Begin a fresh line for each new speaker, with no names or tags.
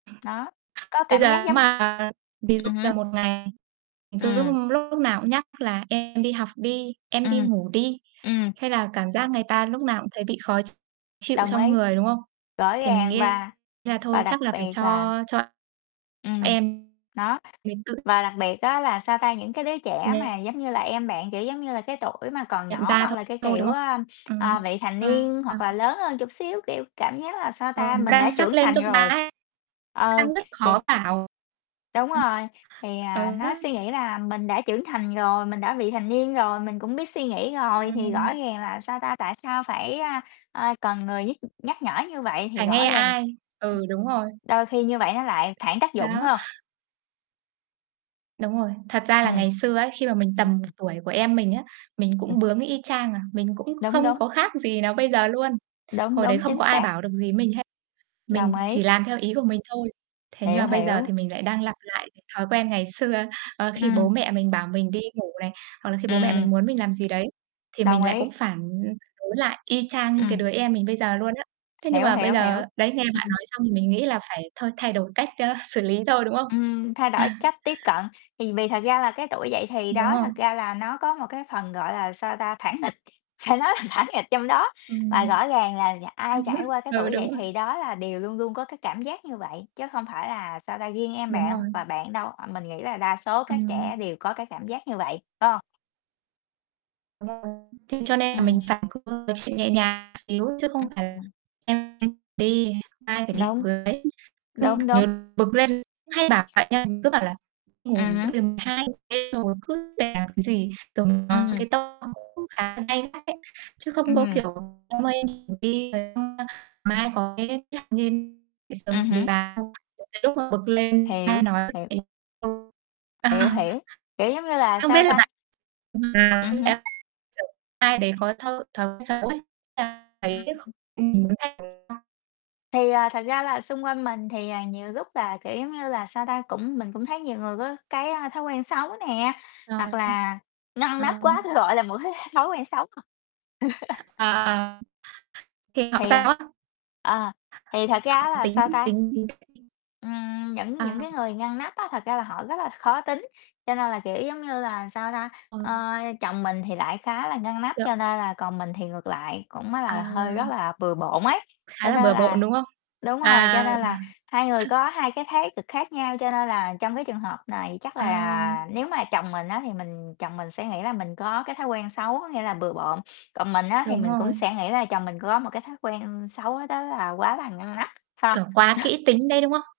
Đó, có
Bây
cảm giác
giờ nếu
giống
mà ví dụ
ừm hứm.
là một ngày mình cứ
Ừm.
lúc nào cũng nhắc là em đi học đi, em đi
Ừm,
ngủ đi,
ừm.
hay là cảm giác người ta lúc nào cũng thấy bị khó ch chịu
Đồng
trong
ý,
người, đúng không?
rõ
Thì mình
ràng
nghĩ
và
là thôi
và
chắc
đặc
là phải
biệt
cho
là
cho
Ừm,
em
đó,
mấy cử
và đặc biệt á là, sao ta, những cái đứa trẻ mà
Nha
giống như là em bạn, kiểu, giống như là cái tuổi mà còn
Nhận
nhỏ
ra
hoặc
thôi
là cái
thôi, đúng
kiểu,
không?
ờm, ờ,
Ừm,
vị thành niên
à.
hoặc là lớn hơn chút xíu, kiểu, cảm giác là, sao
Ờ,
ta, mình đã
đang sắp
trưởng
lên
thành
cấp 3
rồi,
ấy,
ờ,
đang rất
kiểu
khó bảo.
Đúng
Ờ,
rồi, thì, à,
ờ đó.
nó suy nghĩ là mình đã trưởng thành rồi, mình đã vị thành niên rồi, mình cũng biết suy nghĩ rồi thì rõ
Ừm.
ràng là, sao ta, tại sao phải, a, a, cần người nhức nhắc nhở như vậy thì
Phải nghe
rõ ràng
ai, ừ, đúng rồi.
đôi khi như vậy nó lại phản tác dụng phải
Đó.
hông?
Đúng rồi, thật ra là
Ừm.
ngày xưa ấy, khi mà mình tầm
[unintelligible]
tuổi của em mình á, mình cũng bướng y chang à, mình cũng
Đúng,
không
đúng.
có khác gì nó bây giờ luôn.
Đúng,
Hồi đấy
đúng,
không
chính
có ai
xác.
bảo được gì mình với hết,
Đồng
mình
ý.
chỉ làm theo ý của mình thôi. Thế nhưng
Hiểu,
mà bây giờ
hiểu.
thì mình lại đang lặp lại cái thói quen ngày xưa, ơ, khi bố
Ừm.
mẹ mình bảo mình đi ngủ này, hoặc là khi bố mẹ
Ừm.
mình muốn mình làm gì đấy, thì
Đồng
mình lại cũng
ý.
phản đối lại y chang như cái
Ừm.
đứa em mình bây giờ luôn á. Thế nhưng
Hiểu,
mà bây
hiểu, hiểu,
giờ đấy nghe bạn
ừm.
nói xong thì mình nghĩ là phải thôi, thay đổi cách, a, xử lý thôi, đúng không?
Ừm, thay đổi cách tiếp cận, thì vì thật ra là cái tuổi dậy thì
Đúng
đó,
rồi.
thật ra là nó có một cái phần gọi là, sao ta, phản nghịch, phải nói là phản nghịch trong đó. Và
Ừm,
rõ ràng là nhà
hay
ai
quá,
trải qua cái
ừ,
tuổi
đúng
dậy
rồi.
thì đó là đều luôn luôn có cái cảm giác như vậy, chứ không phải là, sao ta, riêng em
Đúng
bạn
rồi.
và bạn đâu, à, mình nghĩ là đa số các trẻ
Ừm.
đều có cái cảm giác như vậy, phải hông?
Đúng rồi. Thế cho nên là mình
Ừm.
phải có thật sự nhẹ nhàng xíu chứ không phải là
Ừm.
em đi, ai phải đi
Đúng,
với. Cứ
đúng, đúng.
như bực lên cứ hay bảo vậy á, mình cứ bảo là
Ừm
"Ngủ đi,
hứm.
tầm 2:00 đêm rồi cứ làm cái gì", rồi mình nói với
Ừm.
cái tông cũng khá là gay gắt đấy. Chứ không có
Ừm.
kiểu: "em ơi, em đi ngủ đi, rồi xong mai có cái" [unintelligible]
Ừm hứm.
đến cái lúc mà bực lên ai
Hiểu,
nói
hiểu.
thì không
Hiểu, hiểu, kiểu, giống như là,
không biết
sao
là
ta
bạn
Ừm hứm.
[unintelligible] ai đấy có thói thói quen xấu ấy [unintelligible]
Ừm.
mình muốn thay đổi không?
Thì, à, thật ra là xung quanh mình thì, à, nhiều lúc là, kiểu, giống như là, sao ta, cũng mình cũng thấy nhiều người có cái thói quen xấu nè, hoặc
Ờ.
là ngăn
Ờ.
nắp quá, tui gọi là một cái thói quen xấu.
Ờ, thì học
Thì, à
sao á?
ờ, thì thật ra á
Học
là,
tính
sao ta
tính
Ừm, những những
À.
cái người ngăn nắp á thật ra là họ rất là khó tính, cho nên là, kiểu, giống như là, sao ta
Ờ.
ơ, chồng mình thì lại khá là ngăn nắp cho
[unintelligible]
nên là còn mình thì ngược lại cũng á
À.
là hơi rất là bừa bộn ấy.
Khá
Cho
là
nên
bừa
là
bộn, đúng không?
đúng rồi, cho
À,
nên
ờ.
là hai người có hai cái thái cực khác nhau, cho nên là trong cái trường hợp này chắc
À.
là nếu mà chồng mình á thì mình chồng mình sẽ nghĩ là mình có cái thói quen xấu, có nghĩa là bừa bộn, còn mình á thì
Đúng
mình cũng
rồi.
sẽ nghĩ là chồng mình có một cái thói quen xấu đó là quá là ngăn nắp, phải
Kiểu,
hông?
quá kỹ tính đấy, đúng không?